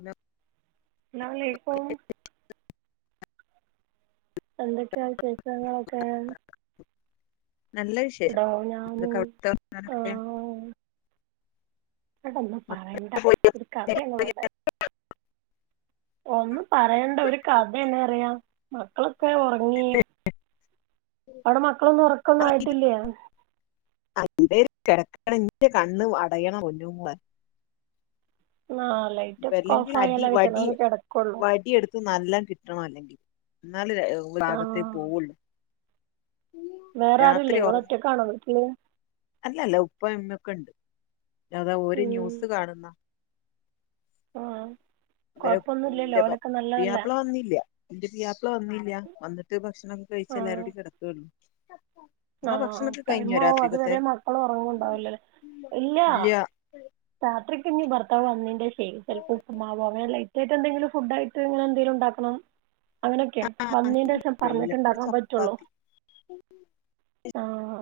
Hello [inaudible] എന്തൊക്കെയാ വിശേഷങ്ങളൊക്കെ നല്ല വിശേഷം എടോ ഞാനും എന്തൊക്കെ അവിടുത്തെ വർത്താനൊക്കെ എഹ് ഒന്നും പറയണ്ട മക്കളൊക്കെ പോയി ഒരു കഥ യങ്ങ് പറയാം ഒന്നും പറയണ്ട ഒരു കഥ തന്നെ പറയാം മക്കളൊക്കെ ഉറങ്ങി അവിടെ മക്കളൊന്നും ഉറക്കം ഒന്നും ആയിട്ടില്ല എന്തേലും കിടക്കണാ എന്റെ കണ്ണ് അടയാ പൊന്നു മോളെ ആ ലൈറ്റൊക്കെ വരില്ലെങ്കിൽ ഓഫായാലേ അടിവടിയ ചിലവർ കിടക്കുള്ളൂ വടിയെടുത്ത് നന്നായി കിട്ടണം അല്ലെങ്കി എന്നാലും ആ ഭാഗത്തെ പോവുള്ളൂ വേറെ ആരുമില്ലേ രാത്രി നിങ്ങൾ ഉറക്കം ഒറ്റയ്ക്കാണോ വീട്ടിൽ അല്ലല്ലോ ഉപ്പയും ഉമ്മക്കെണ്ട് അത് ഒരു ന്യൂസ് കാണുന്നു ആ വരും കുഴപ്പമൊന്നുമില്ലല്ലോ എന്റൊപ്പം ഓലൊക്കെ പുയ്യ നല്ലതല്ലേ പ്ലവന്നില്ല [inaudible] ള്ള വന്നില്ല വന്നിട്ട് ഭക്ഷണം കഴിച്ചു എല്ലാരും കൂടികിടക്കുകയുള്ളൂ [inaudible] ആ ആ ടൈം ആവും അതുവരെ മക്കളൊന്നും ഒറങ്ങ ഉണ്ടാവില്ല ഇല്ല രാത്രിക്ക് ഇനി ബർ ത്താവ് വന്നിന്റെ ശേഷം ചിലപ്പോൾ ഉപ്പുമാവ് അങ്ങനെ ലൈറ്റ് ആയിട്ട് എന്തെങ്കിലും ഫുഡ് ആയിട്ട് ഇങ്ങനെ എന്തെങ്കിലും ഉണ്ടാക്കണം അങ്ങനെയൊക്കെയാണ് വന്നിന്റ പിള്ളല് ശംപറഞ്ഞിട്ടു ഇവിടെ ഉണ്ടാക്കാൻ പറ്റുള്ളൂ ചപ്പാത്തി ആ ഹാ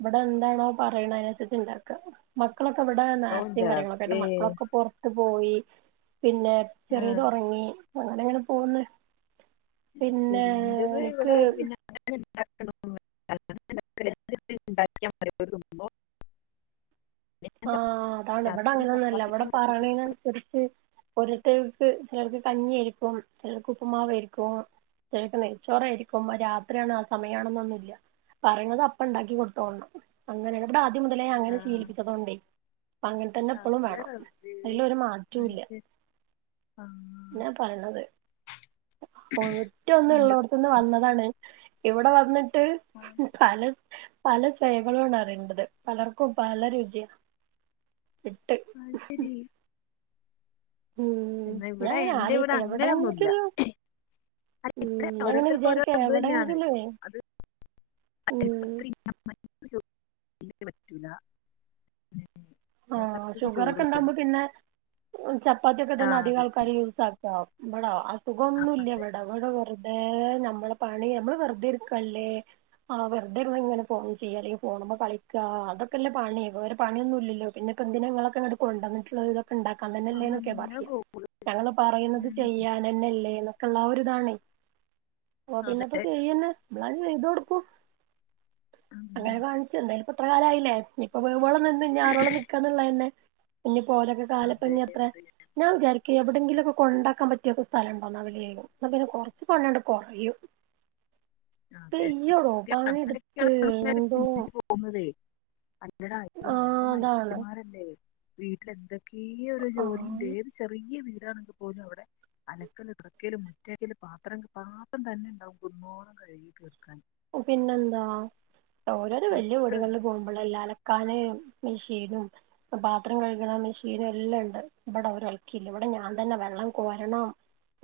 ഇവിടെ എന്താണ് പറയണത് അതനുസരിച്ച് ഉണ്ടാക്കമക്ക മക്കളൊക്കെ ഇവിടെ ഔ നേർച്ചയും ന്റെ കാര്യങ്ങളൊക്കെ റബ്ബേ ആയിട്ട് മക്കളൊക്കെ പുറത്ത് പോയി പിന്നെ ആഹ് ചെറിയതൊറങ്ങി. അങ്ങനെ അങ്ങനെ പോകുന്നു. അയ്ശെരി ഇന്റെത് ഇവടെ എനിക്ക് പിന്നെ [unintelligible] [inaudible] ആ അതാണ് ഇവടെ രാത്രി അങ്ങനന്നുല്ല ചപ്പാത്തി ഇവടെ പറയണെന് അനുസരിച്ച് ഒരു ടിപ്സ് ചെലപ്പോ കഞ്ഞി ആയിരിക്കും, ചെലപ്പോ ഉപ്പുമാവ് ആയിരിക്കും, ചെലപ്പോ നെയ്ച്ചോർ ആയിരിക്കും, രാത്രിയാണ് ആ സമയമാണെന്നൊന്നുല്ല പറയണത് അപ്പ ഇണ്ടാക്കി കൊടുത്തോളണം, അങ്ങനെയാണ് ഇവിടെ ആ ദ്യം മുതലേ അങ്ങനെ ആഹ് ശീലിപ്പി [unintelligible] അങ്ങന തന്നെ ഇപ്പളും അന്റെ വേണം, റബ്ബേ അതിലൊരു മാറ്റവും ഇല്ല അയ്ശെ ആഹ് എന്നാ പറയണത്. ഇന്റത് ഒറ്റോന്നോള്ളോടത്ത്ന്ന് വന്നതാണ്. ഇവടെ വന്ന്ട് ട്ട് അത് കല പല [unintelligible] പലർക്കും പല [unintelligible] യാ അയ്ശരി മ് ഞാനിങ്ങനെ എന്റെ ഇവിടെ ആലോയിക്കുവാ അങ്ങനെയൊന്നുല്ല എവടെങ്കിലും [unintelligible] ഇവിടെ ഓരോർത്തക്ക്‌ ഓരോ ഇത് തന്നെയാണ് എവിടെങ്കിലുവേ അത് [unintelligible] ഉം [unintelligible] പറ്റൂല്ലാ [unintelligible] ആഹ് ഷുഗറൊക്കെ ഇണ്ടാവുമ്പോ പിന്നെ ചപ്പാത്തിയൊക്കെ തന്നെ ആഹ് അധികം അതെ ആൾക്കാരും യൂസ് ആക്കാ ഇവിടോ അസുഖൊന്നും ആഹ് ഇല്ല്യ അതെ ഇവട, ഇവട വെറുതെ നമ്മള് പണി നമ്മള് വെറുതെയിരിക്കല്ലേ ആഹ് വെറുതെ ഇരുന്നിങ്ങനെ ഫോൺ ചെയ്യാ അല്ലെങ്കി ഫോണുമേ കളിക്കാ അതൊക്കെയല്ലേ പണി, വേറെ പണിയൊന്നു ഇല്ലല്ലോ. പിന്നെപ്പം എന്തിനാ നിങ്ങളോക്കെ ഇങ്ങട്ട് കൊണ്ട് വന്നിട്ടുള്ളത് [unintelligible] ഇണ്ടാക്കാൻ തന്നല്ലേന്നൊക്കെയാ അങ്ങനെ പറയാ, അതെ ഞങ്ങള് പറയുന്നത് ചെയ്യാനന്നല്ലേന്ന് ക്കള്ള ഒരിതാണ്. ഓ പിന്നപ്പം ചെയ്യുന്ന ഞാൻ ചെയ്ത് കൊടുക്കും. അങ്ങനെ കാണിച്ചന്നേ ഇത്ര കാലായില്ലേ ഇനീപ്പം വേവോളം ന്ന്ണ്ട്‌ ഇനി ആറോളം നി ന്നുള്ളതന്നെ ഇല്ലെ ഓലൊക്കെ അതെ അതെ കാലത്തന്നെത്രേ ഞാൻ വിചാരി ക്കെ എവിടൊങ്കിലൊക്കെ കൊണ്ടാക്കാൻ പറ്റിയൊക്കെ സ്ഥലം ഇണ്ടോന്ന് അവിടേലും എന്നാ പിന്നെ കൊറച്ച് പണി അങ്ങട് കൊറയും. അതെ സത്യവാ അങ്ങനൊക്കെയാണ് നമ്മളൊക്കെ എന്തോ ചിന്തിച്ച് പോകുന്നതേ അതെ എടാ [unintelligible] ആ നമ്മളും അതാണ് മനുഷ്യന്മാരല്ലേ. വീട്ടിലെന്ത് ഈ ഒരു ആ ജോലിണ്ട് ഏത് ചെറിയ വീ ടാർഞ്ഞ്ട്ട് പോലും അവടെ അലക്കല് തുടക്കല് മുറ്റടിക്കല് പാത്രം പാത്രം തന്നെ ഉണ്ടാവും കുന്നോളം കഴികി [unintelligible] ഓ പിന്നെന്താ ഓരോരോ വല്യ അത്ര വീടുകളില് പോകുമ്പളല്ലേ അലക്കാന് മെഷീനും ഇപ്പ പാത്രം കഴുക്ണ മെഷീനും എല്ലാ ഇണ്ട് ഇബടെ ഒരു ഒൽക്കീല്ല ഇവിടെ ഞാൻ തന്നെ വെള്ളം കോരണം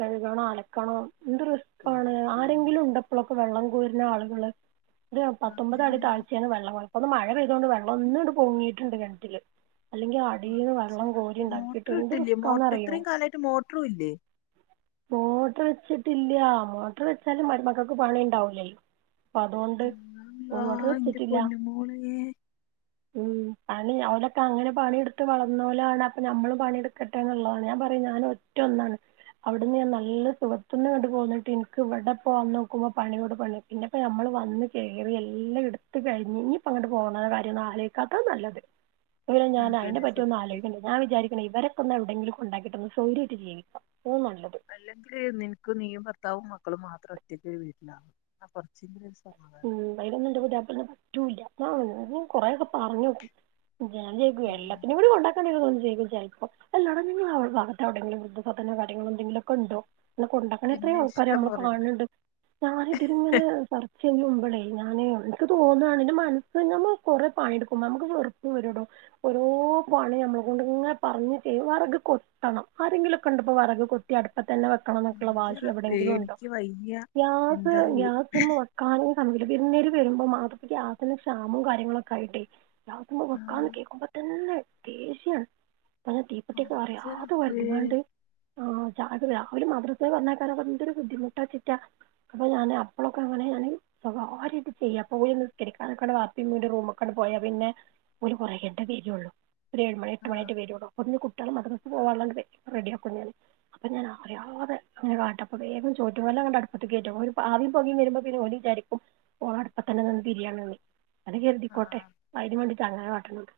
കഴുകണം അലക്കണം എന്ത് റിസ്ക്കാണ് പടച്ചോനേ ആരെങ്കിലും ഉണ്ടോ ഇപ്പോഴൊക്കെ വെള്ളം കോരു ന്ന ആളുകള് ഇത് ഞാ പത്തൊമ്പതടി അതന്നെ താഴ്ച്ചേന്ന് വെള്ളം കോര ഒന്ന് മഴ പെയ്തോണ്ട് വെള്ളം ഒന്നിങ്ങട് പൊങ്ങീട്ട്ണ്ട് കിണറ്റില് അല്ലെങ്കി അടീന്ന് പടച്ച വെള്ളം കോരി റബ്ബേ ഉണ്ടാക്കിയിട്ട് മോട്ടർ എന്തൊരു ഇട്ടില്ലേ മോട്ടർ റിസ്ക്കാന്നറിയോ ഇത്രയും കാലമായിട്ട് മോട്ടറും ഇല്ലേ മോട്ടറ് വെച്ചിട്ടില്ലാ മോട്ടറ് വെച്ചാലും മരുമക്കക്ക് പണി ഉണ്ടാവൂല്ലല്ലോ അപ്പ അതോണ്ട് അള്ളാ ഓടറ് എന്റെ വെച്ചിട്ടില്ല. പൊന്നുമോളെ ഉം പണി അവലൊക്കെ അങ്ങനെ പണിട്ത്ത് വളർന്നോലാണ് അപ്പം ഞമ്മളും പണിട്ക്കട്ടെ എന്നുള്ളതാണ് ഞാൻ പറിം ഞാന് ഒറ്റ ഒന്നാണ് അവ്ട്ന്ന് ഞാൻ നല്ല സുഖത്ത്ന്ന് ഇങ്ങട്ട് പോന്നിട്ട് ഇനിക്ക് ഇവടെപ്പം വന്നോക്കുമ്പം പണിയോട് പണി പിന്നെപ്പം ഞമ്മള് വന്ന് കേറി എല്ലാം ഇടുത്ത് കയിഞ്ഞ് ഇഞ്പ്പം അങ്ങട്ട് പോണ കാര്യൊന്നും അലോയ്ക്കാത്ത നല്ലത്. ഇല്ല ഞാൻ അയ്നെ അതന്നെ പറ്റിഒന്നും സത്യം ആലോചിക്ക്ണ്ല്യ ഞാൻ വിചാരിക്ക്‌ണ് ഇവരൊക്കൊന്ന് എവിടെങ്കിലും ഉണ്ടാക്കിട്ടൊന്ന് സ്വയ്ര്യായിട്ട് ജീവിക്കണം. അല്ലെങ്കില് നിൻക്ക് നീയും ഭർത്താവും മക്ക മക്കള് മാത്രം ഒറ്റക്ക് ഒരു വീട്ട്ലാ അപ്പ കൊറേച്ചെങ്കിലും ഒരുസു ഉം അയ്നൊന്നും ന്റെ പുതിയാപ്പള്നെ പറ്റൂല്യ. ആ ഞാന് കൊറേയൊക്കെ പറഞ്ഞോക്കും. ഞാൻ [unintelligible] എല്ലാത്തിനിംകൂടി കൊണ്ടാക്കാൻ [inaudible] വെയ്കും ചെൽപ്പൊ അല്ലടാ നിങ്ങളെ അവൾ ഭാഗത്തു വെടെങ്കിലും വൃദ്ധസദനോ കാര്യങ്ങളോ എന്തെങ്കിലുക്കെണ്ടോ? ങ്ങനെ കൊണ്ടാക്കണ പിന്നെ എത്രയോ ആൾക്കാരെ ഇഷ്ടം ഞമ്മള് പോലെണ്ട് കാണണ് ണ്ട് ഞാന് ഇതില്ങ്ങനെ പറ ഇതിന്റെ മുമ്പ് ണ്ടേയ്നിം ഞാന് ഇൻക്ക് തോന്നാണ് ഇന്റെ മനസ്സ് ഞമ്മള് കൊറേ പണിടുക്കുമ്പം ഞമ്മക്ക് വെറുപ്പ്‌ വരു യെടോ ഓരോ പണി ഞമ്മളെ കൊണ്ട് ഇങ്ങനെ പറഞ്ഞ് ചെയ്യും വറക് കൊത്തണം ആരെങ്കിലൊക്കണ്ടോ പ്പൊ വറക് കൊത്തി അടുപ്പ തന്നെ വേക്കണൊന്നോക്കെള്ള ന്റെ വാശി റബ്ബേ എവിടെങ്കിലുണ്ടോ എനിക്ക് വയ്യ ഗ്യാസ് എന്താറിയോ ഗ്യാസ്മ്മെ [unintelligible] വിര്ന്നാര് വരുമ്പം മാത്രം ഗ്യാസിന് ക്ഷാമം കാര്യങ്ങളൊക്കെയായിട്ടേയ്. ഗ്യാസ്മ്മ ആഹ് വെക്കാന്ന് കേക്കുമ്പ തന്നെ ദേഷ്യാണ്. ആ തീപ്പട്ടിക്കെ പടച്ച അറിയാതെ റബ്ബേ ഒര്തിങ്ങാ ണ്ട് ആഹ [unintelligible] രാവിലെ മദ്രസൽ പറഞ്ഞക്കാര എന്തൊരു ബുദ്ധിമുട്ടചിറ്റാ അപ്പൊ ഞാൻ അപ്പഴൊക്കെ അങ്ങനെ ഞാൻ ആ രീതി ചെയ്യാ അപ്പൊ പോയി നിസ്കരിക്കാക്ക വാപ്പിടെ റൂമൊക്കണ്ട് പോയാ പിന്നെ ഒരു കുറേ കഴിഞ്ഞിട്ടേ വരുള്ളൂ ഒരു ഏഴ് മണി എട്ട് മണി ആയിട്ടേ വരുള്ളൂ അപ്പോളേക്കും കുട്ടി മറ്റാള് മദ്രസക്ക് പോവാള്ളോണ്ടെ വേം റെഡിയാക്കും ഞാന് അപ്പ ഞാൻ അറിയാതെ ഇങ്ങനെ കാട്ടും അപ്പ വേഗം ചോറ്റു കലോങ്ങട് അടുത്തക്ക് കേറ്റും ഒരു ആവീം പൊകേം വരുമ്പോ പിന്നെ ഓല് വിചാരിക്കും ഓള് അടപ്പത്തന്നെ നിന്ന് തിരിയാണിന്ന് അത് കരുതിക്കോട്ടെ അതിന് വേണ്ടിട്ടാ അങ്ങനെ കാട്ടണത്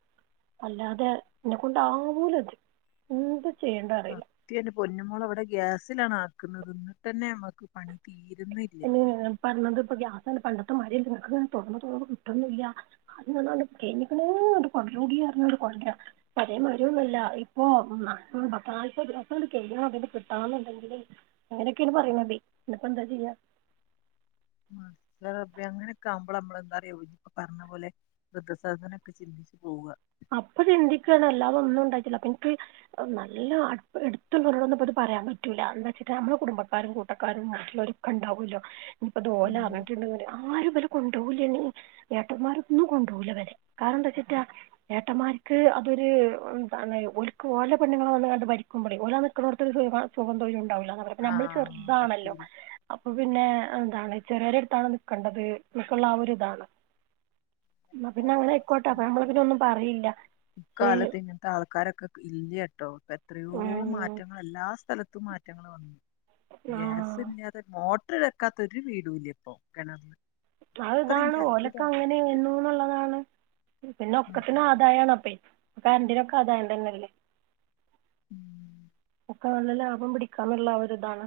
അല്ലാതെ എന്നെ കൊണ്ടാവൂലത് എന്ത് ചെയ്യേണ്ടത് അറിയില്ല സത്യം എന്റെ പൊന്നുമോള് അവിടെ ഗ്യാസിലാണാ വെക്കണത് ഇന്നിട്ടെന്നെ ഞമ്മക്ക് പണി തീ എന്ന് ഞാൻ പറഞ്ഞത് ഇപ്പൊ ഗ്യാസാണ് പണ്ടത്തെ മാര്യ പ്രാരാവാണ് തൊർന്ന് തൊറന്ന് കിട്ടൊന്നില്ല [unintelligible] [unintelligible] പഴേമാര്യൊന്നല്ല ഇപ്പൊ ഉം പത്ത് നാല്പത് ദിവസംണ്ട് കഴിയണം അത്ണ്ട് കിട്ടണംന്ന്ണ്ടെങ്കില് അങ്ങനെയൊക്കെയാണ് പറയണതേ പിന്നെപ്പോ എന്താ ചെയ്യ ഉം ഇൻ്റെ റെബേ അങ്ങനെയൊക്കെ ആവുമ്പളാ നമ്മളെന്താറിയാ ഇപ്പ പറഞ്ഞ പോലെ വൃദ്ധ സദനൊക്കെ ചിന്തിച്ച് പൂവാ അപ്പൊ അത് ചിന്തിക്ക്യാണ് അല്ലാതും ഒന്നും ഉണ്ടായിട്ടില്ല അപ്പൊ എനിക്ക് നല്ല അടു അടുത്തുള്ളവരോന്നുംപ്പത് പറയാൻ പറ്റൂല എന്താച്ചിട്ട നമ്മള് കുടുംബക്കാരും കൂട്ടക്കാരും മറ്റുള്ളോരൊക്കെ ഇണ്ടാവുല്ലോ അപ്പൊതോല് ഉം അറഞ്ഞിട്ടുണ്ടെങ്കില് ആരും വല്ല കൊ ണ്ടൂവല്ലേനിം ഏട്ടന്മാരൊന്നും കൊണ്ടൂവൂല ഇവരെ കാരണം എന്താച്ചിട്ടാ ഏട്ടമാർക്ക് അതൊര് ഉം എന്താണ് ഓൽക്ക് ഓലെ പെണ്ണുങ്ങള് ഓലെങ്ങണ്ട് ഭരിക്കുമ്പോളേ ഓലെ നിക്കണോടത്തൊരു സൊ സുഖോം തൊര്യോം ഉണ്ടാവൂ ല്ലന്നവര് നമ്മള് ആഹ് ചെറുതാണല്ലോ പറ്റൂല അപ്പൊ പിന്നെ എന്താണ് ചെറ്യോട്തതാണ് നിക്കണ്ടത് എന്നൊക്കള്ള ആ ഒരുതാണ് ഇന്നാ പിന്നെ വല്ലാത്ത അങ്ങനായ്ക്കോട്ടെ അവസ്ഥന്നെ അപ്പം ഞമ്മള് പിന്നൊന്നും ഇക്കാലത്ത് ഇങ്ങനത്തെ ആൾക്കാരൊക്കെ ഇല്യ ട്ടോ ഇപ്പെത്രയോ ഉം. മാററങ്ങള് എല്ലാ സ്ഥല തും മാറ്റങ്ങള് വന്ന് ആ ഗ്യാസില്ലാതെ മോ ട്ടറ് വെക്കാത്ത ഒരു വീടൂല്യ ഇപ്പം കൊണർല് അത് ഇതാണ് ഓലക്കെ അങ്ങനെ [unintelligible] ന്നു ഇള്ളതാണ് പിന്നെ അതെ ഒക്കത്തിനും ആദായാണ് അപ്പെ കര്ൻ്റിനൊക്കെ ആദായം തന്ന്യല്ലേ മം [unintelligible] ലാഭം പിടിക്കാന്നുള്ള ഒരിതാണ്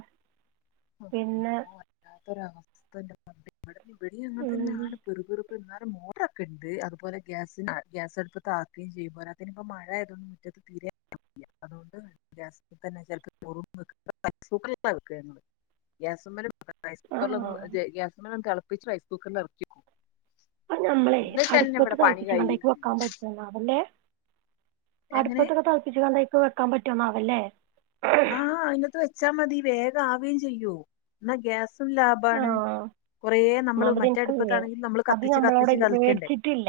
അള്ളോ വല്ലാത്തൊരവസ്ഥൻ്റെ [unintelligible] ഇവിടിം ഉം, അങ്ങൻതന്ന്യാണ് പിറുപിറുപ്പ് ന്നാ ലും മോട്ടർ വെക്കര്ത് അത് പോലെ ഗ്യാസ് ആ ഗ്യാസടുപ്പത്ത് ആക്കേം ചെയ്യും പോരാത്തേന് ഇപ്പം മഴ ആയതോണ്ട് മുറ്റത്ത് തീരെ [unintelligible] അതോണ്ട് ഗ്യാസ് തന്നെ ചെൽപ്പം [unintelligible] ഗ്യാസ്മ്മല് [unintelligible] റൈസ് ആ കുക്കർ ലൊന്ന് ഗ്യാസ്മ്മലൊന്ന് തെള പ്പിച്ച് റൈസ് കുക്കർല് എറക്ക്യേക്കും അത് ഞമ്മളെ അടുപ്പത്ത് തൾപ്പിച്ചണ കണ്ടാ ഇപ്പൊ കഴിയുന്നില്ല വെക്കാൻ പറ്റൂല [unintelligible] എങ്ങനെ അട്പ്പത്തൊക്കെ തൾപ്പിച്ച്കാണ്ടെ വെക്കാൻപറ്റൊന്നാവൂല്ലേ? ആഹ് അതിനകത്തു വെച്ചാൽ മതി. വേഗം ആവേം ചെയ്യും എന്നാൽ ഗ്യാസ് ആ നമ്മള് ഒന്നാമതെ മറ്റേ എനിക്കില്ല അടുപ്പത്താണെങ്കിൽ നമ്മള് അത് കത്തിച്ച് നമ്മളോടെ കത്തിച്ച് കളിക്കണ്ടേ മേടിച്ചിട്ടില്ല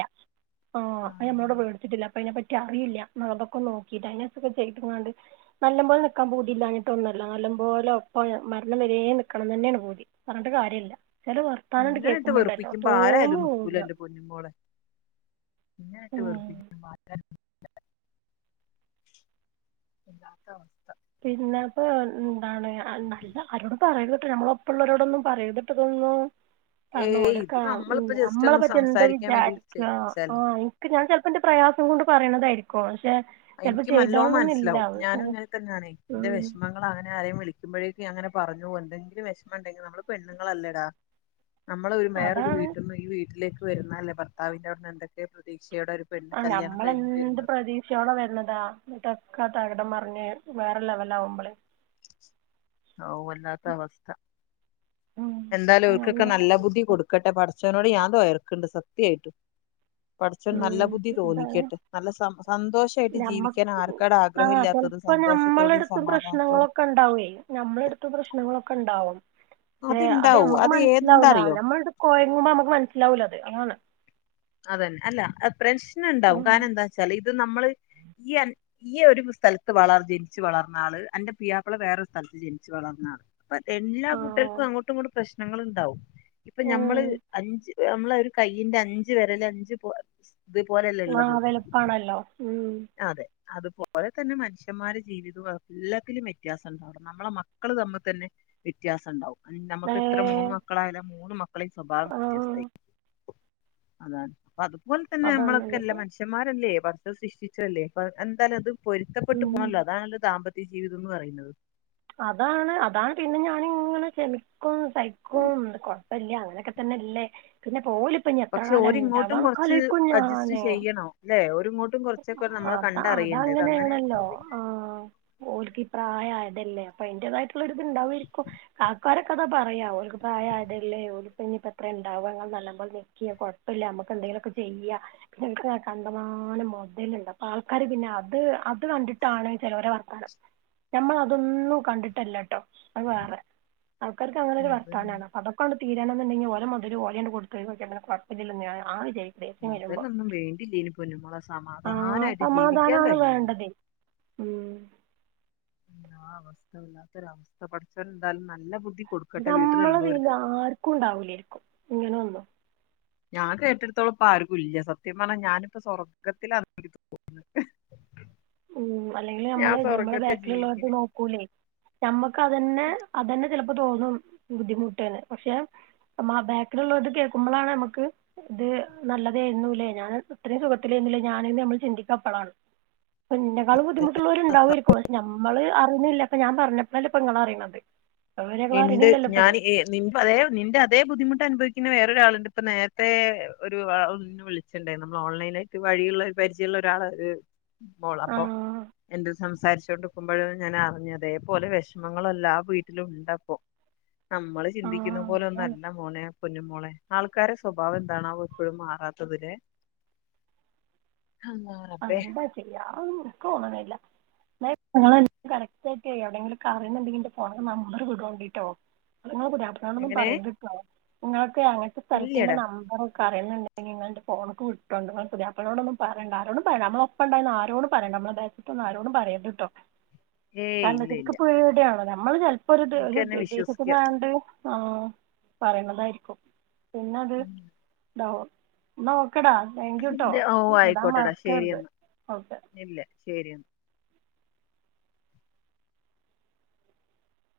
ആ അത് നമ്മളോടെ മേടിച്ചിട്ടില്ല അപ്പം അയിനെപ്പറ്റി നിക്ക് അറിയില്ല അതൊക്കെനോക്കിട്ട് നല്ല പോലെ നിൽക്കാൻ പൂതി ഇലാഞ്ഞിട്ട് ഒന്നുല്ല നല്ല പോലെ ഒപ്പം മരണം വരേം നിക്കണം തന്നെയാണ് പൂതി പറഞ്ഞട്ട് കാര്യവില്ല ചില വർത്താനം ഇണ്ട് ഇങ്ങനെയിട്ട് കേക്കുമ്പോണ്ടല്ലോ വെറുപ്പിക്കുമ്പോ ആരായാലും നിക്കൂല തോന്നൂല്ല എന്റെ പൊന്നുമോളെ ഇങ്ങനെയിട്ട് ഉം വെറുപ്പിക്കുമ്പോ ആരായാലും വല്ലാത്ത അവസ്ഥ പിന്നെ അപ്പൊ എന്താണ് നല്ല ആരോടും പറയരുതുട്ടോ നമ്മളെപ്പള്ളവരോടൊന്നും പറയരുതുട്ടോ ഇതൊന്നും. കാരണം ഏയ് ഒരോക്കെ ഇത് ആ മം നമ്മളിപ്പോ ജസ്റ്റ് നമ്മളെ ഒന്ന് പറ്റി എന്താ സംസാരിക്കാൻ വേണ്ടി വിചാരിക്കുക ആ വിളിച്ചല്ലേ എനിക്ക് ഞാൻ ചിലപ്പോ ന്റെ പ്രയാസം കൊണ്ട് പറയണതായിരിക്കും പക്ഷെ ചിലപ്പോ എനിക്ക് നല്ലോം ചെയ്തോളണംന്നില്ല മനസ്സിലാവും ഞാനും ഇങ്ങനെ തന്നെ എന്റെ ഉം വിഷമങ്ങൾ അങ്ങനെ ആരേലും വിളിക്കുമ്പോഴേക്കും നീ അങ്ങനെ പറഞ്ഞകൊണ്ട് എനിക്കൊരു വിഷമമുണ്ടെങ്കിൽ നമ്മള് പെണ്ണുങ്ങൾ അല്ലേടാ നമ്മള് വേറൊരു അതാണ് വീട്ടിൽ നിന്ന് ഈ വീട്ടിലേക്ക് വരുന്നത് അല്ലേ ഭർത്താവിന്റെ അവിടുന്ന് എന്തൊക്കെയോ പ്രതീ ആ നമ്മള് എന്ത് പ്രതീക്ഷയോടെയാ വ രുന്നതാ എന്നിട്ട് ഒക്കെ തകിടം മറിഞ്ഞ് വേറെ ലെവൽ ആകുമ്പോളേ ഓ വല്ലാത്ത അവസ്ഥ എന്തായാലും അപ്പൊ ഇവർക്കൊക്കെ ഞാനിങ്ങനെ നല്ല ബുദ്ധി ആലോചിക്കും കൊടുക്കട്ടെ പട ച്ചോനോട് ഞാൻ [unintelligible] സത്യവായിട്ടും പടച്ചോൻ നല്ല ഉം ബുദ്ധി എന്താണ് തോന്നിക്കട്ടെ നല്ല സ സന്തോഷമായിട്ട് ജീവിക്കാൻ ഞമ്മക്ക് ആർക്കാണ് ആ ആഗ്രഹം ഇല്ലാത്തത് ചെലപ്പോ സന്തോഷത്തോടെയും സമാധാനത്തോടെയും നമ്മടെ അടുത്തും പ്രശ്നങ്ങളൊക്കെ ഉണ്ടാവും പക്ഷെ അത് അത്ണ്ടാവും നമ്മക്ക് മനസ്സിലാവൂല ഏതെന്താറിയോ നമ്മൾ [unintelligible] നമ്മുക്ക് മനസ്സിലാവൂല അത് അങ്ങനെ അല്ല പ്രശ്നം ഉണ്ടാവും ഉം കാരണം എന്താച്ചാല് അത് നമ്മള് ഈ അ ഈ ഒരു സ്ഥലത്ത് വള ജനിച്ച് വളർന്ന ആള് അന്റെ പുയ്യാപ്ള വേറൊരു സ്ഥലത്ത് ജനിച്ച് വളർന്ന ആള് എല്ലാ ആ കുട്ടർക്കും അങ്ങോട്ടും ഇങ്ങോട്ടും പ്രശ് നമ്മള് ഉണ്ടാവും ഇപ്പൊ ഞമ്മള് ഉം അഞ്ച് നമ്മളെ ഒരുകയ്യിന്റെ അഞ്ച്- അഞ്ചുവിരൽ അഞ്പോലെ- ആ വലുപണല്ലോ മ്മ് അതെ അതുപോലെ തന്നെ മനുഷ്യന്മാരുടെ ജീവിതവും എല്ലാത്തിലും വ്യത്യാസം ഉണ്ടാവും നമ്മളെ മക്കള് തമ്മിൽ തന്നെ വ്യത്യാസം ഉണ്ടാവും ഏ നമുക്ക് ഇത്ര മൂന്ന് മക്കളായലും ആ മൂന്ന് മക്കളെ സ്വഭാവം ആ വ്യത്യാസമായിരിക്കും അതാണ് പാതും [unintelligible] അതുപോലെതന്നെ നമ്മളൊക്കെ എന്താ അതാണുള്ളത് മനുഷ്യന്മാരല്ലേ- സൃഷ്ടിച്ചല്ലേ അപ്പ എന്താലും അതും - പൊരുത്തപ്പെട്ട് ഉം പോണല്ലോ അതാണല്ലോ ദാമ്പത്യം ജീവിതം എന്ന് പറയുന്നത് അതാണ് അതാണ് പിന്നെ ഞാനിങ്ങനെ ക്ഷമിക്കും സഹിക്കും കുഴപ്പല്യ അങ്ങനെയൊക്കെ തന്നെല്ലേ പിന്നെ- ഒലിനിപ്പ എത്ര പക്ഷെ കാല ഓരിങ്ങോട്ടും ഉണ്ടാവാന്ന് ഒകെ കുറച്ച് ആലോജിക്കും അഡ്ജസ്റ്റ് ഞാന് ചെയ്യണം അല്ലെ ഓരിങ്ങോട്ടും കുറച്ചൊക്കെ നമ്മളെ [inaudible] കണ്ടറിയണ്ടേ ഇത് അങ്ങനെ അതങ്ങനെയാണല്ലോ ആ ഒലിക്ക് പ്രായയാലോ അല്ലെ അപ്പോ അയിന്റതായിട്ട്- ഇണ്ടാവായിരിക്കും ആൾക്കാരു - കഥ പറയാ ഒരു പ്രായയതല്ലേ ഒരുഇനീപ്പോ എത്ര ഉണ്ടാവുക നല്ലപോലെ നിക്ക് കുഴപ്പമില്ല നമക്ക് എന്തെങ്കിലൊക്കെ ചെയ്യാം പിന്നെ കണ്ടമാനം [unintelligible] അപ്പൊ ആൾക്കാര് പിന്നെ അത് അത് കണ്ടിട്ടാണ് ചിലവര വർത്തനം നമ്മൾ- അതൊന്നും കണ്ടിട്ടല്ലട്ടോ അത് വേറെ- ആൾക്കാർക്ക് അങ്ങനെ ഒരു മൊബൈൽ വാർത്താനാണ് അതൊക്കെ അങ്ങോട്ട് തീരാണെങ്കി ഒരാമക്കള് ഒരുപോലെ അങ്ങ് കൊടുത്ത് ഒഴിവാക്കിയാൽ കുഴപ്പം ഇല്ലാലോ ഞാൻ വിചാരി- മൊതലൊന്നും വേണ്ടില്ലേന്നു പൊന്നു മോളെ ആ സമാധാനായിട്ട് ജീവിക്കാ സമാധാനാണ് കഴിഞ്ഞ് ന്ന് വേണ്ടത് ഉം ആ അവസ്ഥ വല്ലാത്തൊരു അവസ്ഥ പഠിച്ചാൽ എന്തായാലും നല്ല ബു നമ്മൾ അറിയുന്ന ആർക്കും ഉണ്ടാവില്ലേരിക്കും ഇങ്ങനൊന്നും. ഞാൻ കെട്ടിടത്തോളം ഇപ്പം ആർക്കും ഇല്ല സത്യം പറഞ്ഞാൽ ഞാൻ ഇപ്പൊ സ്വർഗത്തിലാണെന്ന എനിക്ക് തോന്നുന്നേ. ഉം അല്ലെങ്കിലും ഞമ്മള് ഞമ്മടെ ബാക്കിൽ ജീവിക്കണ ഉള്ളവർക്ക് നോക്കൂലെ ഞമ്മക്ക് അതന്നെ അതന്നെ തോന്നും ബുദ്ധിമുട്ടാണ് പക്ഷെ ബാക്കിൽ ഉള്ളവരുടെ കേൾക്കുമ്പളാണ് നമ്മക്ക് ഇത് നല്ലതാരുന്നു ഇല്ലേ ഞാൻ ഇത്രേം സുഖത്തിലാരുന്നല്ലേ ഞാൻ എന്ന് ചിന്തിക്കുക അപ്പോളാണ് എന്നെക്കാളും ബുദ്ധിമുട്ടുള്ളവർ ഉണ്ടാകുവാരിക്കും പക്ഷെ ഞമ്മള് അറിഞ്ഞില്ല അപ്പ ഞാൻ പറഞ്ഞ ഇപ്പൊ നിങ്ങൾ അറിയണുണ്ട് ഇണ്ട് ഞാൻ നിന്റെ അതേ ബുദ്ധിമുട്ട് അനുഭവി പിന്നെ വേറൊരു ആളുണ്ട് ഇപ്പൊ നേരത്തെ ഒരു വിളിച്ചിട്ടുണ്ടാരുന്നു നമ്മൾ ഓൺലൈൻ ആയിട്ട് വഴിയുള്ള പരിചയം ഉള്ളൊരാള് കോൾ ആ അപ്പൊ എന്നോട് സംസാരിച്ചോണ്ട് ഞാൻ അറിഞ്ഞത് ഇതേ പോലെ വിഷമങ്ങൾ എല്ലാ വീട്ടിലും ഉണ്ട ഹൊ നമ്മള് ആ ചിന്തിക്കുന്ന പോലെ ഒന്നും അതാണ് അല്ല മോനെ പൊന്നുമോളെ ആൾക്കാരെ സ്വഭാവം എന്താണാവോ ഇപ്പോഴും മാറാത്തത്തിലെ എന്താ ചെയ്യാ അതൊന്നും എനക്ക് തോന്നണില്ല. നിങ്ങൾ കറക്റ്റ് ആയിട്ടേ എവിടെയെങ്കിലും ഒക്കെ അറിയാണുണ്ടെങ്കിൽ ഇന്റെ ഫോണിക്കെ നമ്പർ ഇടുണ്ടുട്ടോ ഇങ്ങളെ പുതിയാപ്ലനോട് ന്നും എങ്ങനെ പറയരുത് ട്ടൊ ങ്ങളെ അങ്ങനത്തെ സ്ഥലത്തിന്റെ ഇല്ലടാ നമ്പർ ക [unintelligible] നമ്മൾ ഒപ്പമുണ്ടാകുമെന്ന് ആരോടും പറയണ്ട നമ്മുടെ ബാക്കിലത്തെ ആരോടും പറയരുതുട്ടോ ഏയ് കാരണം എന്ന് ഇല്ല വെച്ച നിനക്ക് ഇല്ല പേടി ആണല്ലോ മ്മള് നിനക്ക് എന്നെ വിശ്വസിക്കാം [unintelligible] ആ പറയണതാരിക്കും പിന്നത് [unintelligible] ഒക്കെ ഡാ താങ്ക്യുട്ടോ ശരി എന്നാ നില്ല് ശരി എന്ന